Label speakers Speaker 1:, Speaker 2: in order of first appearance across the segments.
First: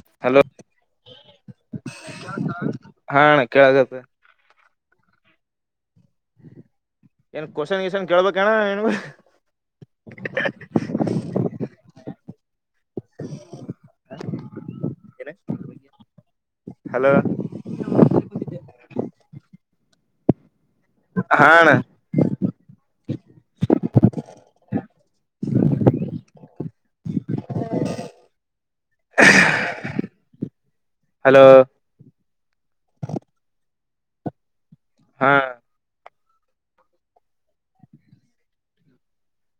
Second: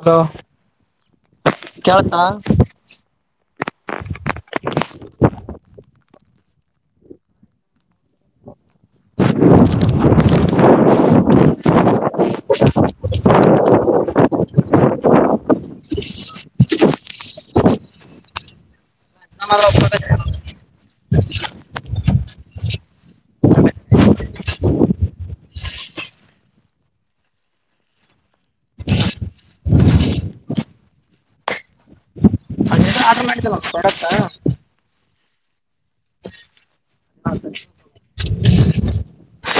Speaker 1: Hello ಕೆಳುತ್ತಾ?
Speaker 2: ಹಾ ಅಣ್ಣ ಕೇಳಗತ್ತ
Speaker 1: [inaudible]
Speaker 2: ಎನು ಕೋಷನ್ ಗಿಷನ್ ಕೇಳ್ಬೇಕನ ಏನ್ [unintelligible]
Speaker 1: [inaudible]
Speaker 2: [unintelligible] ಹಲೋ
Speaker 1: [inaudible]
Speaker 2: ಹಾ ಅಣ ಹಲೋ
Speaker 1: ಆರ್ಡರ್ ಮಾಡಿದಲ್ಲ ಬಡತ್ತಾ?
Speaker 2: ಹಾ
Speaker 1: [inaudible]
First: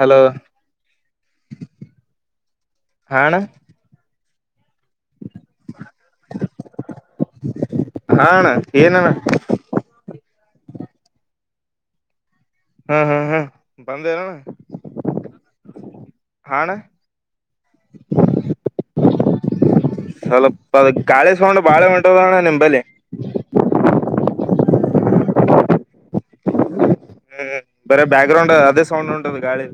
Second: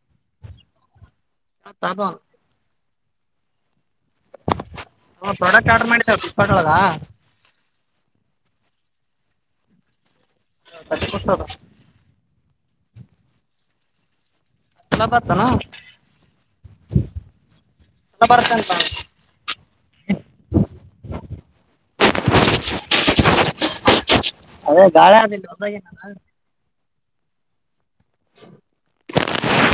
Speaker 2: ಹಲೋ
Speaker 1: ಹ ತಾಪಾ
Speaker 2: ಹಾ ಅಣ.
Speaker 1: ಹ ಪ್ರಾಡಕ್ಟ್ ಆರ್ಡ್ರ್ ಮಾಡಿದ್ದಾ ಫ್ಲಿಪ್ಕಾರ್ಟೊಳಗ.
Speaker 2: ಏನೆನ
Speaker 1: ತರ್ಟಿ ಕೊಡ್ಸ್ ಅದು
Speaker 2: ಹ್ಮ್ ಹ್ಮ್ ಹ್ಮ್ ಬಂದೇನಣ.
Speaker 1: ಚಲೋ ಬರ್ತನ
Speaker 2: ಹಾ ಅಣ್ಣ
Speaker 1: ಚಲೋ ಬರುತ್ತೆ ಅಂತ
Speaker 2: ಸ್ವಲ್ಪ ಅ ಗಾಳಿ ಸೊಂಡು ಬಾಳ ಹೊಂಟದಣ್ಣ ನಿಂಬಲಿ.
Speaker 1: ಅದೇ [unintelligible]
Speaker 2: ಹ್ಮ್ ಬರೇ ಬ್ಯಾಗ್ರೌಂಡ್ ಅದೇ ಸೌಂಡ್ ಒಂಟದ ಗಾಳಿ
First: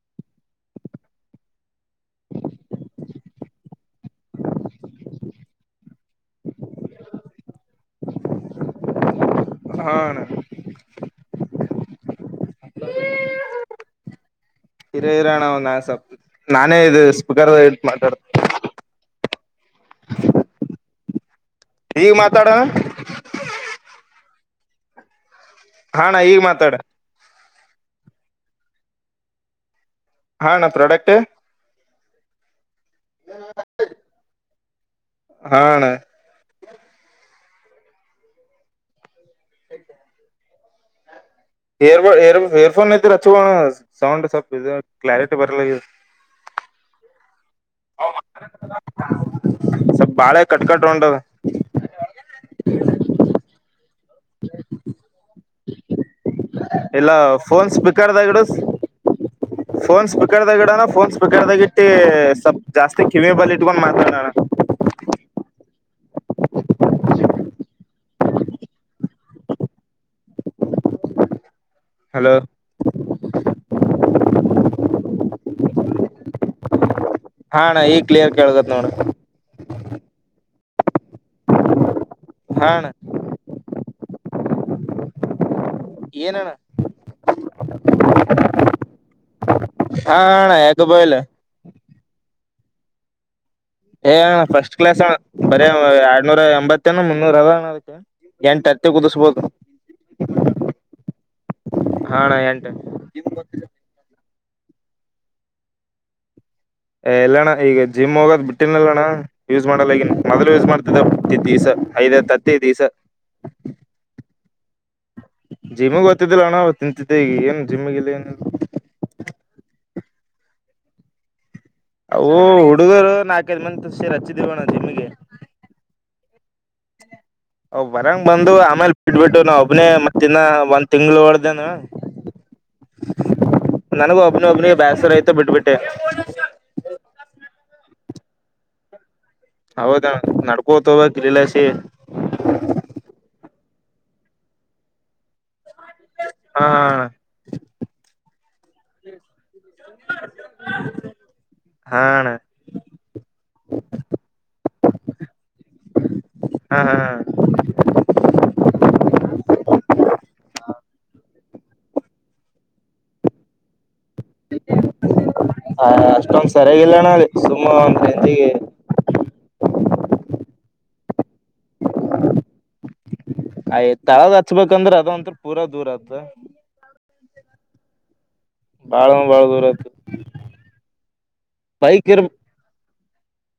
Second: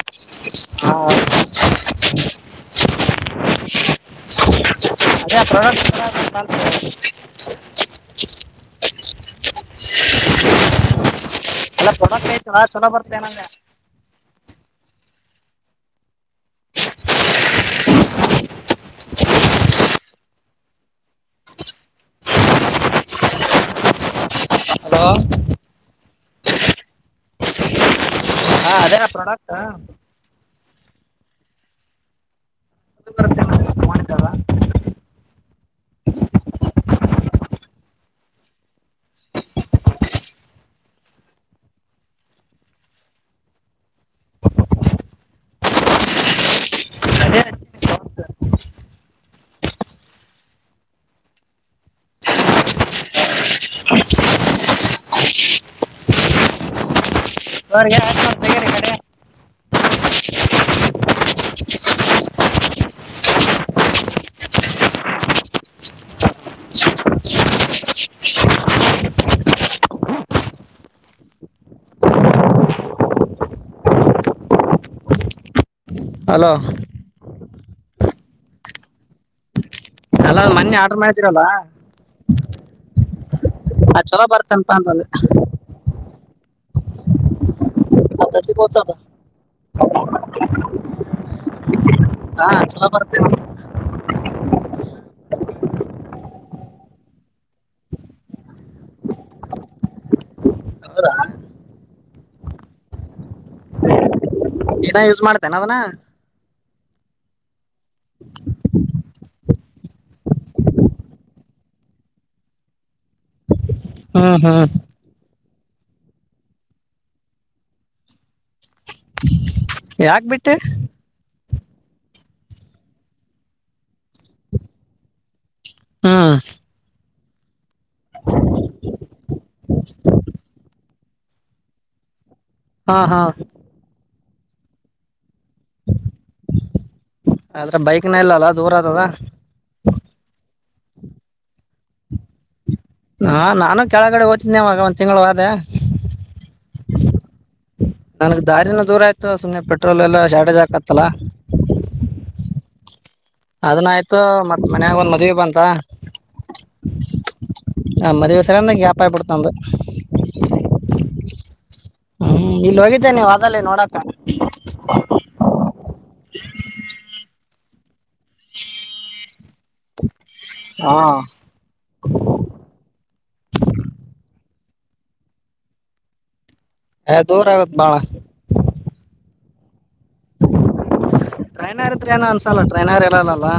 Speaker 1: ಹ [inaudible] [unintelligible]
Speaker 2: ಹ ಅಣ್ಣ.
Speaker 1: ಎಲ್ಲ ಚೊ ಐತಲ್ಲ ಚೊಲೋ ಬರ್ತ್ ಏನ್ ಅಂದೇ.
Speaker 2: ಹಿರ್ ಇರೋಣ ಅವ್ನ ಸ್ವಪ್ ನಾನೆ ಇದು ಸ್ಪೀಕರ್ ದಾಗ್ ಇಟ್ ಮಾತಾಡ್ತನ್.
Speaker 1: ಹಲೋ
Speaker 2: ಹ ಅಣ್ಣ ಈಗ್ ಮಾತಾಡ್.
Speaker 1: ಹಾ ಅದೇ ಪ್ರಾಡಕ್ಟ್.
Speaker 2: ಹಾಣ್ಣ ಪ್ರೊಡಕ್ಟ್.
Speaker 1: [unintelligible]
Speaker 2: ಹ ಅಣ್ಣ. ಇರ್ಬ್ ಇಯರ್ ಇಯರ್ಫೋನ್ಐತಿಲ್ಲ ಅಚ್ಛಬಿಡಣ್ಣ ಸೌಂಡ್ ಸ್ವಪ್ ಇದ್ ಕ್ಲಾರಿಟಿ ಬರ್ಲಿಗ್ಯದ.
Speaker 1: [unintelligible]
Speaker 2: ಸ್ವಪ್ ಬಾಳ ಕಟ್ ಕಟ್ ಒಂಟತ. ಇಲ್ಲ ಫೋನ್
Speaker 1: ಅವ್ರಿಗೆ
Speaker 2: ಸ್ಪೀಕರ್ ದಗ್ ಇಡು
Speaker 1: ತೆಗೀರಿ ಕಡೆ
Speaker 2: ಫೋನ್ ಸ್ಪೀಕರ್ ದಗಿಡನಾ ಫೋನ್ ಸ್ಪೀಕರ್ದಾಗಿ. ಮತ್ತೆ ಸಪ್ ಜಾಸ್ತಿ ಕಿವಿ ಬಲ್ಲಿ ಇಟ್ಟ್ ಇಟ್ಟ್ಕೊಂಡು ಮಾತಡ್ ಅಣ್ಣ. ಹಲೋ
Speaker 1: ಹಲೋ
Speaker 2: ಹಾಣ್ಣ ಈಗ್ ಕ್ಲಿಯರ್ ಕೇಳ್ತದ ನೋಡ್.
Speaker 1: ಆಲ್ ಅಲ್ಲ ಮನ್ನೆ ಆರ್ಡರ್ ಮಾಡ್. ತಿರಲ್ಲ
Speaker 2: ಹಾ ಅಣ್ಣ
Speaker 1: [unintelligible] ಚಲೋ ಬರ್ತೇನ್ಪ ಅಂತ್ ಅಂದೇ.
Speaker 2: ಏನ್ ಅಣ್ಣ.
Speaker 1: [unintelligible]
Speaker 2: ಹಾ ಅಣ್ಣ ಯಾಕ ಬೋಯಲ್
Speaker 1: ಹಾ ಚಲೋ ಬರ್ತೇನ್.
Speaker 2: ಏ ಅಣ್ಣ ಫಸ್ಟ್ ಕ್ಲಾಸ್ ಅಣ್ಣ ಬರೆ ಎರಡ್ನೂರ ಎಂಬತ್ಏನ್ ಮುನ್ನೂರ್ ಅದ ಅಣ್ಣ ಅದಕೆ ಎಂಟ್ ಅತ್ತಿ ಕುದುಸ್ಬೋದು.
Speaker 1: ಹೌದಾ
Speaker 2: ಹಣ್ಣಾ ಎಂಟ್.
Speaker 1: [inaudible] ದಿನ ಯೂಸ್ ಮಾಡ್ತೇನ್ ಅದನ.
Speaker 2: ಎಲ್ಲಣ್ಣ ಈಗ್ ಜಿಮ್ ಹೋಗೋದ್ ಬಿಟ್ಟಿನ್ಲ್ಲ ಅಣ್ಣ ಯೂಸ್ ಮಾಡಲ್ಲಗ್ಯಾನ್. ಮೊದ್ಲು ಯೂಸ್ ಮಾಡ್ತಿದ್ದ [unintelligible] ದಿಸ ಐದ್ ಐದ್ ತತ್ತಿ ದಿಸ.
Speaker 1: ಹ್ಮ್ ಹ್ಮ್
Speaker 2: ಜಿಮ್ಗೊತ್ತಿದ್ದಿಲ್ಲ ಅವಾಗ್ ಅಣ್ಣ ತಿಂತಿದ್ದೆ ಈಗ್ ಏನ್ ಜಿಮ ಇಲ್ಲ ಏನಿಲ್ಲ.
Speaker 1: ಯಾಕ್ ಬಿಟ್ಟೆ.
Speaker 2: ಅವು ಹುಡುಗರು ನಾಕೈದು ಮಂದಿ ಸೇರಿ ಹಚ್ಚಿದೀವಣ್ಣ ಜಿಮ್ಗೆ.
Speaker 1: ಹಾ
Speaker 2: ಅವ್ ಬರಂಗ ಬಂದು ಆಮೇಲೆ ಬಿಟ್ಬಿಟ್ಟು ನಾವೊಬ್ಬನೆ ಮತ್ತಿನ್ನ ಒಂದ್ ತಿಂಗಳು ಒಡ್ದನ.
Speaker 1: ಹಾ ಹಾ
Speaker 2: ಒಬ್ಬನೆ ಬ್ಯಸರೖತಿ ತ ಬಿಟ್ಟ್ ಬಿಟ್ಟೆ.
Speaker 1: ತಿನ್ನ ಇಲ್ಲಲ್ಲಾ ದೂರ ಆದದ.
Speaker 2: ಹೌದ ನಡ್ಕೋತವ ತ್ರಿಲಸಿ. [inaudible]
Speaker 1: ನಾ ನಾನು ಕೆಳಗಡೆ ಓತಿದ್ನೆವಾಗ ಒಂದ್ ತಿಂಗ್ಳ್ ಹೋದೆ.
Speaker 2: ಹಾ
Speaker 1: ನನಗ್ ದಾರಿನು ದೂರ ಆಯ್ತು ಸುಮ್ಮನೆ ಪೆಟ್ರೋಲ್ ಎಲ್ಲ ಶಾರ್ಟೇಜ್ ಆಕತ್ತಲ್ಲ.
Speaker 2: ಹಾ ಅಣ್ಣ
Speaker 1: ಅದನ್ನಾಯ್ತು ಮತ್ ಮನ್ಯಾಗ ಒಂದ್ ಮದ್ವಿ ಬಂತ.
Speaker 2: ಹ್ಮ್ ಹ್ಮ
Speaker 1: ತೆಗಂದ ಗ್ಯಾಪಾಯ್ಬಿಡ್ತ್ನಂದು ಹುಂ ಇಲ್ಲೋಗಿದ್ದೆ ನೀವಾದಲ್ಲಿ ನೋಡಕ
Speaker 2: ಹ ಅಷ್ಟೊಂದ್ ಸರಿಗಿಲ್ಲಣಿ. ಸುಮ್ಮ [unintelligible]
Speaker 1: ಹಾ
Speaker 2: ಅಯ್ ತಳದ ಹಚ್ಬೇಕಂದ್ರೆ ಅದೊ ಅಂತ್ರು ಪೂರಾ ದೂರ ಆತದೆ.
Speaker 1: ಏ ದೂರ ಆಗತ್ ಬಾಳ.
Speaker 2: ಬಾಳಂದ್ಬಾಳ ದೂರ ಆಯ್ತೆ.
Speaker 1: ಟ್ರೈನರ್ ಇದ್ದ್ರೇನೂ ಅನ್ಸಲ್ಲ ಟ್ರೈನರ್ ಲ್ಲಲ್ಲ.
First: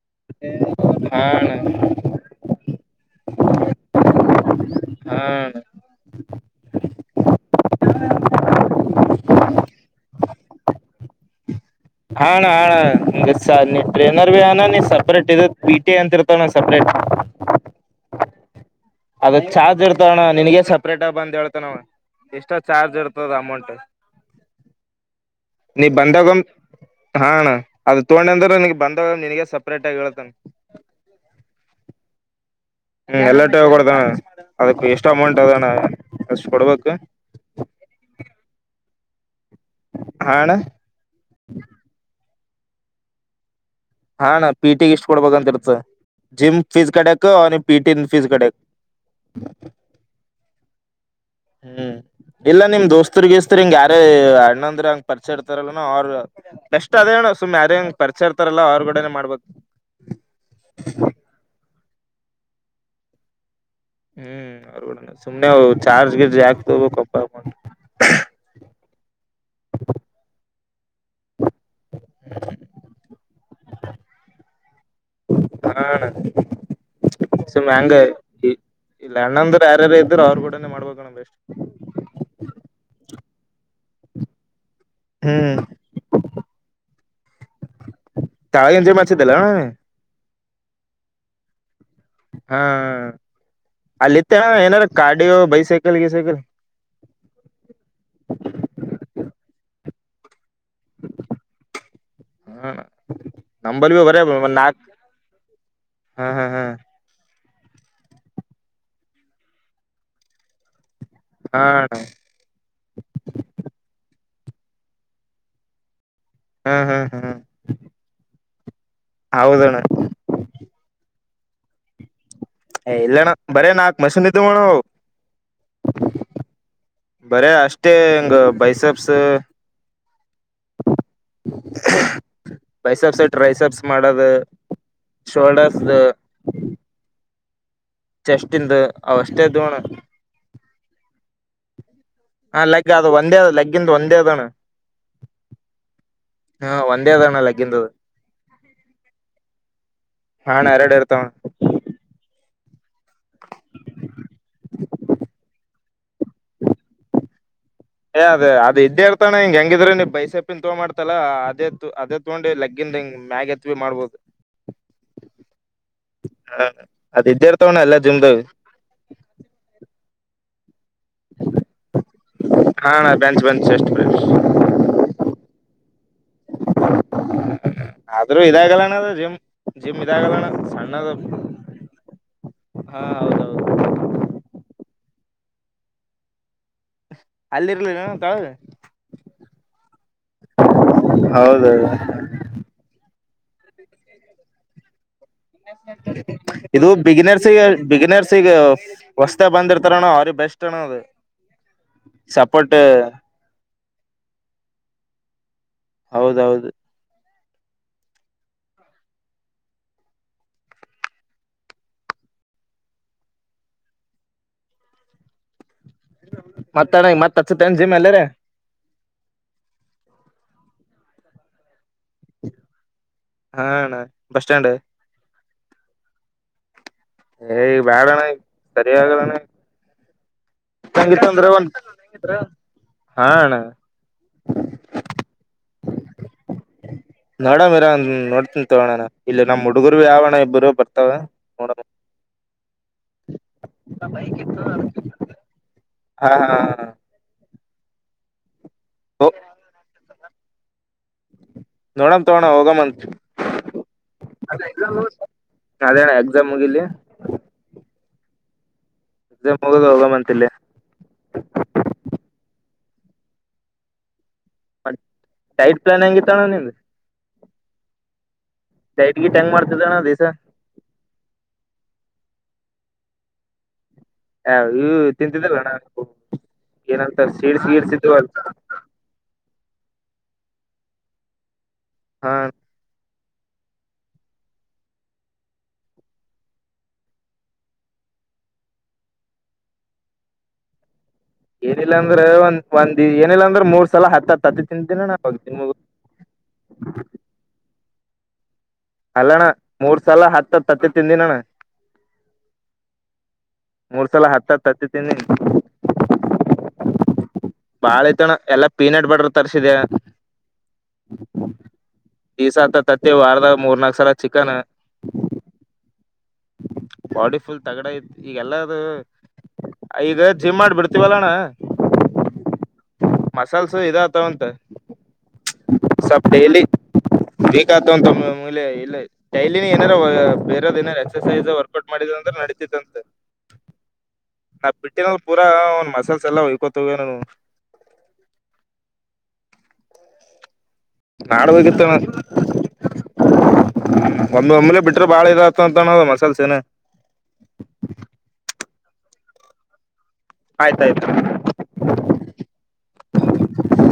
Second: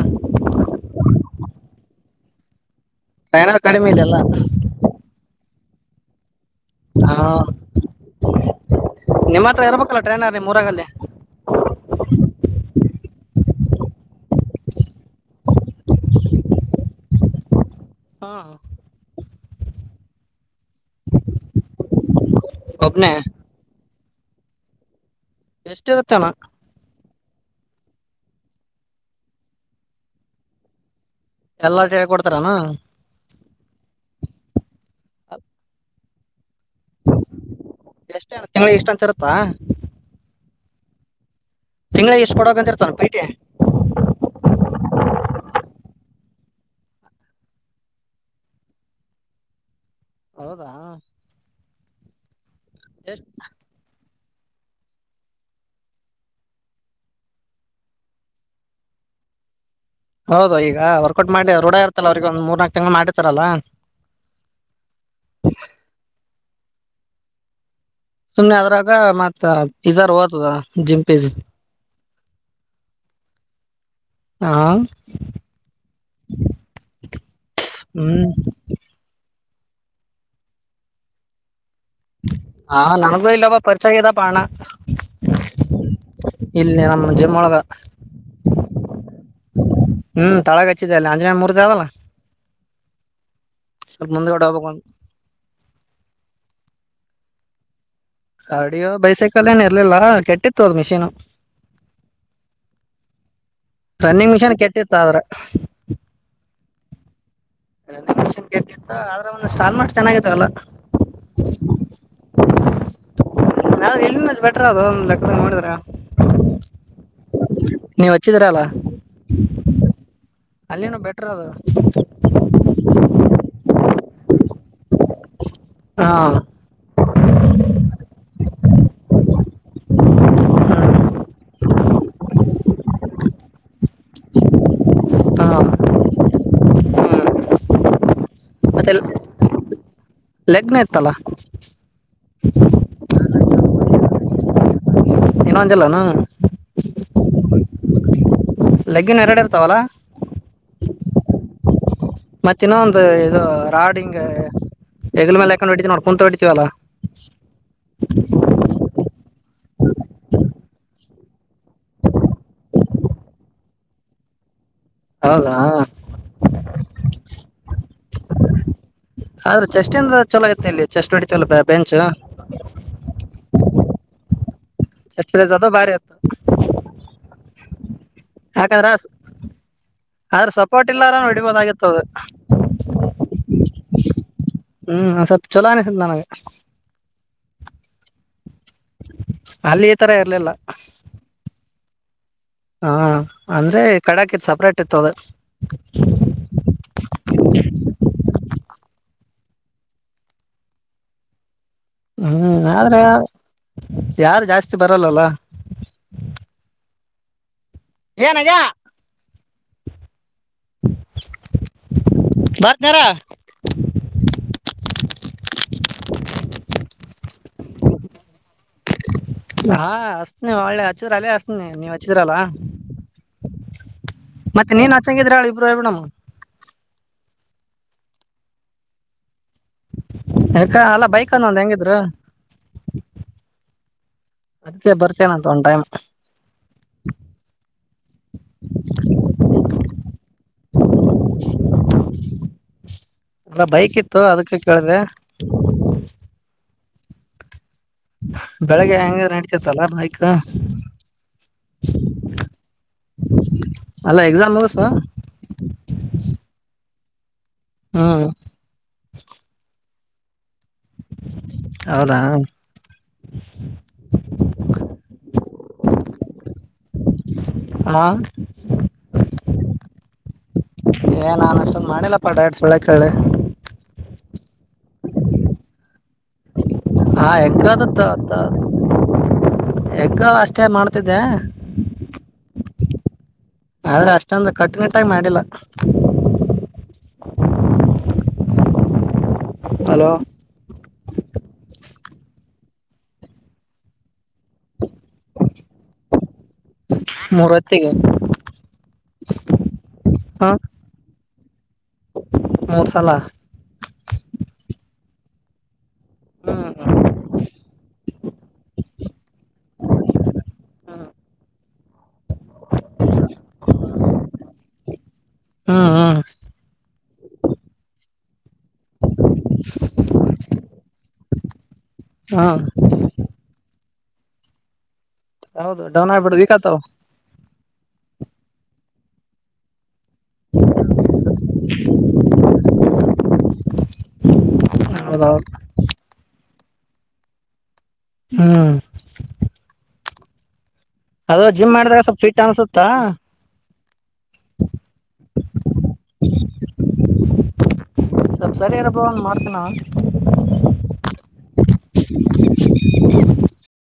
Speaker 2: ಹ ಹ ಅಣ.
Speaker 1: ಟ್ರೖನರ್ ಕಡಿಮೆ ಇದೆಲ್ಲ.
Speaker 2: ಹಾ ಅಣ.
Speaker 1: ಹಾ ನಿಮ್ಮತ್ರ ಇರ್ಬೇಕಲ್ಲ ಟ್ರೈನರ್ ನಿಮ್ಮೂರಾಗಲ್ಲಿ.
Speaker 2: ಸ ನೀ ಟ್ರೈನ್ ನರ್ವೇಯಾನ ನೀ ಸಪರೇಟ್ ಇರುತ್ ಬಿ ಕೆ ಅಂತಿರ್ತಣ ಸಪ್ರೇಟ್.
Speaker 1: ಹಾ
Speaker 2: ಅದಕ್ಕೆ ಚಾರ್ಜ್ ಇರ್ತೋವಣ್ಣ ನಿನಗೆ ಸಪ್ ಪ್ರೇಟಾಗ್ ಬಂದ್ ಹೇಳ್ತನವ ಎಷ್ಟೊ ಚಾರ್ಜ್
Speaker 1: ಒಬ್ನೇ
Speaker 2: ಇರ್ತದಮೌಂಟು.
Speaker 1: ಎಷ್ಟಿರುತ್ತನ?
Speaker 2: ಬಂದಾಗಮ್ ಹಾ ಅಣ ಅದು ತಗೊಂಡ ಅಂದ್ರೆ ನೀನ್ಗ್ ಬಂದಾಗ ನಿನಗ ಸಪ್ರೇಟ್ ಆಗಿ ಹೇಳತನ್.
Speaker 1: ಎಲ್ಲಾಟ ಹೇಳ್ಕೊಡ್ತಾರಾನ?
Speaker 2: ತಗೋಣ ಅಷ್ಟು ಕೊಡ್ಬೇಕು.
Speaker 1: ತಿಂಗಳಿಗೆ ಇಷ್ಟಂತ ಇರುತ್ತಾ?
Speaker 2: ಹಾ ಣ.
Speaker 1: ತಿಂಗ್ಳೆ ಇಷ್ಟು ಕೊಡೋಗಂತಿರ್ತಾನ ಪಿ ಟಿ.
Speaker 2: ಹಾ ಣ ಪಿ ಟಿಗಿಷ್ಟ್ ಕೊಡ್ಬೇಕಂತ ಇರ್ತ ಜಿಮ್ ಫೀಸ್ ಕಡೆಕು ಅವನ್ಗ್ ಪಿ ಟಿನ್ ಫೀಸ್ ಕಡೆಕ್
Speaker 1: ಹೌದಾ?
Speaker 2: ಹ್ಮ್ ಇಲ್ಲ ನಿಮ್
Speaker 1: ಎಷ್ಟ?
Speaker 2: ದೋಸ್ತ್ರು ಗೀಸ್ತ್ರು ಹಿಂಗ ಯಾರೆ ಅಣ್ಣಂದ್ರ ಹಂಗ್ ಪರಿಚಯ ಇರ್ತಾರಲ್ಲ ಅವ್ರು ಬೆಸ್ಟ್ ಅದೇಣ ಸುಮ್ ಯಾರ ಹಂಗ್ ಪರಿಚಯ ಇರ್ತಾರಲ್ಲಾ ಅವ್ರಗೂಡನೆ ಮಾಡ್ಬಬೇಕ್.
Speaker 1: ಹೌದು ಈಗ ವರ್ಕೌಟ್ ಮಾಡಿ ರೋಡಿ ತ್ತಲ ಅವ್ರಿಗೆ ಒಂದು ಮೂರ್ನಾಕು ತಿಂಗಳು ಮಾಡಿರ್ತಾರಲ್ಲ
Speaker 2: ಹ್ಮ್ ಕಪ್ಪ [unintelligible]
Speaker 1: ಸುಮ್ಮ್ನೆ ಅದ್ರಾಗ ಮತ್ತ ಫೀಜಾರ್ ಓತದ ಜಿಮ್ ಫೀಸ್.
Speaker 2: ಹ್ಮ [unintelligible]
Speaker 1: ಹ
Speaker 2: ಹ ಣ ಸುಮ್ಮಂಗೆ
Speaker 1: ಹ್ಮ್
Speaker 2: ಇಲ್ಲಂಣಂದಿರ್ ಬೇರೆರ ಇದ್ದರು ಅವರು ಕೂಡನೆ ಮಾಡ್ಬಬೇಕಣ ಬೆಸ್ಟು.
Speaker 1: ಹಾ ಲಾಭ ಇಲ್ಲಪಾ ಪರ್ಚಗಿದ್ದಪ್ಪ ಹಣ.
Speaker 2: ಹ್ಮ್
Speaker 1: ನಮ್ ಜಿಮ್ ಒಳಗ
Speaker 2: ತಾಳಿಅಂಜಿ ಮಾಡ್ಸಿದೆಲ್ಲೊ
Speaker 1: ತಾಳಗಚ್ಚಿದ್ದಲ್ಲ ಅಂಜನೆ ಮೂರ್ದಾವಲ್ಲ.
Speaker 2: ಹಾ
Speaker 1: ಸ್ವಲ್ಪ ಮುಂದ್ಗಡೆ
Speaker 2: ಅಲ್ಲಿತ್ತೇನು
Speaker 1: ಹೋಗ್ಬೇಕು ಅಂತ
Speaker 2: ಏನಾರ ಕಾರ್ಡಿಯೋ ಬೈಸೈಕಲ್ ಗಿಸೈಕಲ್.
Speaker 1: ಕಾರ್ಡಿಯೋ ಬೈಸೈಕಲ್ ಏನ ಇರ್ಲಿಲ್ಲ ಕೆಟ್ಟಿತ್ತ್ ತ್ತು ಅವ್ರ್ ಮಿಷೀನು.
Speaker 2: ನಂಬಲ್ಲಿವೆ ಬರೆ ಒಂದ್ನಾಕ್ ಹ್ ಹ ಹ್ಮ.
Speaker 1: ರನ್ನಿಂಗ್ ಮಿಷನ್ ಕೆಟ್ಟಿತ್ತು ಆದ್ರೆ ಒಂದ್ ಸ್ಟಾಲ್ ಮಾರ್ಟ್ ಚೆನ್ನಾಗಿತ್ತು ಅಲ್ಲಾ. [inaudible]
Speaker 2: ಹಾ ಅಣ್ಣ
Speaker 1: ಎಲ್ಲಿಂದ [unintelligible] ಒಂದು ಲೆಕ್ಕದ ನೋಡಿದ್ರ.
Speaker 2: ಹಾ ಹಾ ಹಾ
Speaker 1: ನೀವ್ ಹಚ್ಚಿದ್ರಲ್ಲ.
Speaker 2: ಹೌದಣ್ಣ.
Speaker 1: ಅಲ್ಲೇನೊ ಬೆ ಟ್ರದು
Speaker 2: ಏ ಇಲ್ಲಣ್ಣ ಬರೇ ನಾಕ್ ಮಷೀನ್ ಇದ್ದವ್ಣ
Speaker 1: ಹಾ
Speaker 2: ಬರೆ ಅಷ್ಟೇ ಹಂಗ ಬೈಸಪ್ಸ್ ಅಹ್ ಬೈಸಾಪ್ ಸೇಟ್. ಟ್ರೈ ಸಪ್ಸ್ ಮಾಡದ.
Speaker 1: ಹಾ ಹ್ಮ್
Speaker 2: ಶೋಲ್ಡರ್ಸ್ ದು. ಚೆಸ್ಟಿಂದ
Speaker 1: ಮತ್ತೆ ಎಲ್
Speaker 2: ಅವಷ್ಟೇ ಇದ್ದವಣ
Speaker 1: ಲೆಗ್ನ ಇತ್ತಲ್ಲಾ. [inaudible]
Speaker 2: ಆ ಲೆಗ್ಗ ಅದು ಒಂದೇ ಆದದ. ಕ್ಕಿಂದ ಒಂದೇ ಆದಾಣ
Speaker 1: ಇನ್ನೊಂದಿಲ್ಲನು
Speaker 2: ಹಾ ಒಂದೆ ಅದಾಣ ಲಗ್ಗಿನ್ದು
Speaker 1: ಲೆಗ್ಗಿನ ಎರಡು ಇರ್ತಾವಲ್ಲ
Speaker 2: ಹಾ ಅಣಾ ಎರಡ ಇರ್ತಾವ.
Speaker 1: ಮತ್ತ ಇನ್ನು ಒಂದು ಇದು ರಾಡ್ ಹಿಂಗ ಹೆಗ್ಲ ಮೇಲೆ ಹಾಕೊಂಡ್ ಹೊಡ್ತಿವಿ ನೋಡ್ ಕುಂತ ಹೊಡ್ತಿವಲ್ಲಾ.
Speaker 2: ಎ ಅದ ಅದು ಇದ್ದೇರ್ತಣ ಹಿಂಗ ಹೆಂಗ. ಕ್ಕಿದ್ರು ನೀ ಬೈಸೆಪಿನ್ ತ್ತೊ ಮಾಡ್ತಲ್ಲಾ ಅದೇತ್ತು ಅದೇ ತೊಗೊಂಡಿ ಲಗ್ಗಿನ್ ಹಿಂಗ ಮ್ಯಾಗ ಎತ್ವಿ ಮಾಡ್ಬೋಕ.
Speaker 1: ಹೌದಾ
Speaker 2: ಹ ಅದ ಇದ್ಯರ್ ತವಣ ಎಲ್ಲದ. ಜಿಂದಾವಿ.
Speaker 1: ಆದ್ರೆ ಚೆಸ್ಟಿಂದ ಛಲೋ ಆಗತ್ತ ಎಲ್ಲಿ. ಚೆಸ್ಟ ಹೊಡಿತ್ವಿ ಅಲ್ ಅಪ್ಪ್ಯಾ ಬೆಂಚು.
Speaker 2: ಬಸ್.
Speaker 1: ಚಷ್ಟಪ್ರೇ ಝಾದಾ ಭಾರಿ ಆತ್ತೊ.
Speaker 2: [unintelligible] ಆದ್ರೂ ಇದಾಗಲ್ಲಣ ಅದ ಜಿಮ್ ಜಿಮ್ ಇದಾಗಲ್ಲಣ್ಣ
Speaker 1: ಆದ್ರ ಸಪೋರ್ಟ್
Speaker 2: ಸಣ್ಣದು
Speaker 1: ಇಲ್ಲಾರ ಹೊಡಿಬೋದಾಗಿತ್ತು ಅದು
Speaker 2: ಹಾ ಹೌದೌದು.
Speaker 1: ಛೊಲೋ ಅನಿಸನ್ ನನಗ.
Speaker 2: ಅಲ್ಲಿ ಇರ್ಲಿಲ್ಲ ಏನ ತಳಗ
Speaker 1: ಅಲ್ಲಿ ಈ ತರ ಇರ್ಲಿಲ್ಲ
Speaker 2: ಹೌದ [unintelligible]
Speaker 1: ಹಾ ಅಂದ್ರೆ ಕಡಕ ಇತ್ ಸಪ್ರೇಟ್ ಇತ್ತ ಅದ.
Speaker 2: ಇದು ಬಿಗೆನೆರ್ಸಿಗೆ ಬಿಗಿನರ್ಸಿಗೆವ. ಹೊಸ್ತಾಗಿ ಬಂದಿರ್ತಾರಣ ಅವ್ರಿಗ ಬೆಸ್ಟ್ ಅಣ ಅದು.
Speaker 1: ಹ್ಮ್
Speaker 2: ಸಪೋರ್ಟ್
Speaker 1: ಆದ್ರೆ ಯಾವ್. ಯಾರ್ ಜಾಸ್ತಿ ಬರಲ್ಲಲ್ಲ.
Speaker 2: ಹೌದ ಹೌದು.
Speaker 1: ಏನಾಗ್ಯಾ. ಬಾತ್ ಕರ.
Speaker 2: ಮತ್ತಣೈ ಮತ್ತ್ ಹಚ್ಚತ್ಣ ಜಿಮ್ ಎಲ್ಲೇರೆ.
Speaker 1: ಹಾ ಹಸ್ನ್ವಿ ಹೊಳ್ಳೆ ಹಚ್ಚಿದ್ರ ಅಲ್ಲೇ ಹಸ್ನಿ ನೀವ್ ಹಚ್ಚಿದ್ರ ಅಲ್ಲಾ.
Speaker 2: ಹಾ ಅಣ ಬಸ್ ಸ್ಟ್ಯಾಂಡ.
Speaker 1: [unintelligible] ಬಿಡಾಮ್.
Speaker 2: ಏ ಬ್ಯಾಡಣ್ಣ್ ಈಗ್ ಸರಿ ಆಗ್ಲಣ್ಣ ಈಗ್.
Speaker 1: ಯಾಕ ಅಲ್ಲ ಬೈಕ್ ಅನ್ನೊಂದ್ ಹೆಂಗಿದ್ರು
Speaker 2: [unintelligible] ಹಾಣ್ಣ.
Speaker 1: ಅದ್ಕ್ಕೆ ಬರ್ತಿ ಏನ್ ಅಂತ ಒಂದ್ ಟೈಮ್.
Speaker 2: ನೋಡಮ್ ಇರು ನೋಡ್ತನ್ ತೋಗೋ ನಾನು ಇಲ್ಲಿ ನಮ್ಮ್ ಹುಡುಗರು ಯಾವ್ವಣ್ಣ ಇಬ್ಬರು ಬರ್ತಾವ ನೋಡನ್
Speaker 1: ಅಲ್ಲ ಬೈಕ್ ಇತ್ತು ಅದಕ್ಕೆ ಕೇಳಿದೆ
Speaker 2: ಹಾ ಹಾ.
Speaker 1: [unintelligible] ಬೆಳಗ್ಗೆ ಹೆಂಗ್ರ ನಡತೈತಲ್ಲಾ. ಕ್ಕಾ.
Speaker 2: ನೋಡಾಮ್ ತೊಗೊಣ್ಣ ಹೋಗಮ್ಮ್ ಅಂತ್
Speaker 1: ಅಲ್ಲ ಎಕ್ಸಾಮ್ ಮುಗಸು
Speaker 2: ಅದೇಣ್ಣ ಎಕ್ಸಾಮ್ ಮುಗಿಲಿ.
Speaker 1: ಹ್ಮ
Speaker 2: ಎಕ್ಸಾಮ್ ಮುಗುದ್ ಹೋಗಮ್ ಅಂ. ತಿಲ್ಲಿ.
Speaker 1: ಹೌದಾ [inaudible]
Speaker 2: ಟೈಪ್ ಲೈನ್ ಹೆಂಗಿತ್ ಅಣ್ಣ ನಿಂದು.
Speaker 1: ಹ
Speaker 2: ಡೈಟ್ ಗಿಟ ಹೆಂಗ್ ಮಾಡ್ತಿದ್ದಣ್ಣ ದಿಸ.
Speaker 1: ಏ ನಾನ್ ಅಷ್ಟೊಂದು ಮಾಡಿಲ್ಲಪ್ಪಾ ಡಯೇಟ್ ಸಳ್ ಯಾಕೇಳಿ.
Speaker 2: ಹ ಇ ತಿಂತಿದ್ದಲ್ಲ ಅಣ್ಣ [unintelligible]
Speaker 1: ಹಾ ಹೆಂಗದ ತತ್ತ. ಹೆಗ್ಗ ಅಷ್ಟೇ ಮಾಡ್ತಿದ್ದೆ.
Speaker 2: ಹಾ
Speaker 1: ಆದ್ರೆ ಅಷ್ಟೊಂದು ಕಟ್ಟನಿಟ್ಟಾಗಿ ಮಾಡಿಲ್ಲ. ಹಲೋ
Speaker 2: ಏನಿಲ್ಲಾಂದ್ರೆ ಒಂದ್ ಒಂದ ಏನಿಲ್ಲಾಂದ್ರೆ ಮೂರ್ ಸಲ ಹತ್ತತ್. ತತ್ತಿ ತಿಂತಿನ್ ಅಣ್ಣ [unintelligible]
Speaker 1: ಮೂರೊತ್ತಿಗೆ
Speaker 2: ಅಲ್ಲಣ್ಣ ಮೂರ್ ಸಲ
Speaker 1: ಹ
Speaker 2: ಹತ್ ಹತ್ ತತ್ತಿ ತಿಂದಿನ್ ಅಣ್ಣ.
Speaker 1: ಮೂರ್ ಸಲ
Speaker 2: ಮೂರ್ ಸಲ ಹತ್ ಹತ್ ತ್ತತಿ ತಿಂದಿನಿ.
Speaker 1: ಹ್ಮ್
Speaker 2: ಬಲೈತ್ ಅಣ್ಣ ಎಲ್ಲಾ ಪೀನಟ್ ಬಟರ್ ತರ್ಸಿದೆ ದಿಸತ್ ತತ್ತಿ ವಾರದ ಮೂರ್ನಾಕ್ ಸಲ ಚಿಕನ್.
Speaker 1: ಹ್ಮ್ ಹ್ಮ್
Speaker 2: ಬಾಡಿ ಫುಲ್ ತಗಡ ಐತ್. ಈಗೆಲ್ಲ. ಹೂ ಈಗ ಜಿಮ್ ಮಾಡ ಬಿಡ್ತೀವಲ್ಲಣ್ಣ
Speaker 1: ಹಾ
Speaker 2: ಮಸಲ್ಸ್ ಇದ. ತ್ತವ್ ಅಂತೆ.
Speaker 1: ಹೌದು ಡೌನ್ ಆಗ್ಬಿಡ್ ವಿಕಆತಾವ.
Speaker 2: ಬೇಕಾತಂತುಮುಲೇ ಇಲ್ಲ ಶೈಲಿನ ಏನ. ತ್ತವ ಬೇರೆದ ಏನಲೆಚ್. ಎಕ್ಸ್ ಸೈಝು ವರ್ಕೌಟ್ ಮಾಡಿದಂದ್ರೆ ನಡೀತೈತ್ತಂತೆ. ನಾ ಬಿಟ್ಟೆನ್ನಲ್ಲ ಪೂರಾ
Speaker 1: ಹೌದೌದು
Speaker 2: ಅವ್ನ ಮಸಲ್ಸ ಎಲ್ಲಾ ಹೊಯ್ಕೋತ್. ತ್ತುವೆ ನನವು.
Speaker 1: ಹ್ಮ್. ಅದ ಜಿಮ್
Speaker 2: ಮಾಡ್ಬೇಕಿತ್ತಣ
Speaker 1: ಮಾಡಿದ್ರೆ ಸ್ವಲ್ಪ ಫಿಟ್ ಅನ್ಸುತ್ತಾ.
Speaker 2: [inaudible] ಒಂಮ್ಮಿ ಒಂಮ್ಮಿಲೆ ಬಿಟ್ರೆ ಬಾಳ ಇದ್ ಆತ ಅಂತೋನ ಮಸಲ್ಸಿನೆ.
Speaker 1: ಇನ್ನಾ.
Speaker 2: ಆಯ್ತ ಆಯ್ತು.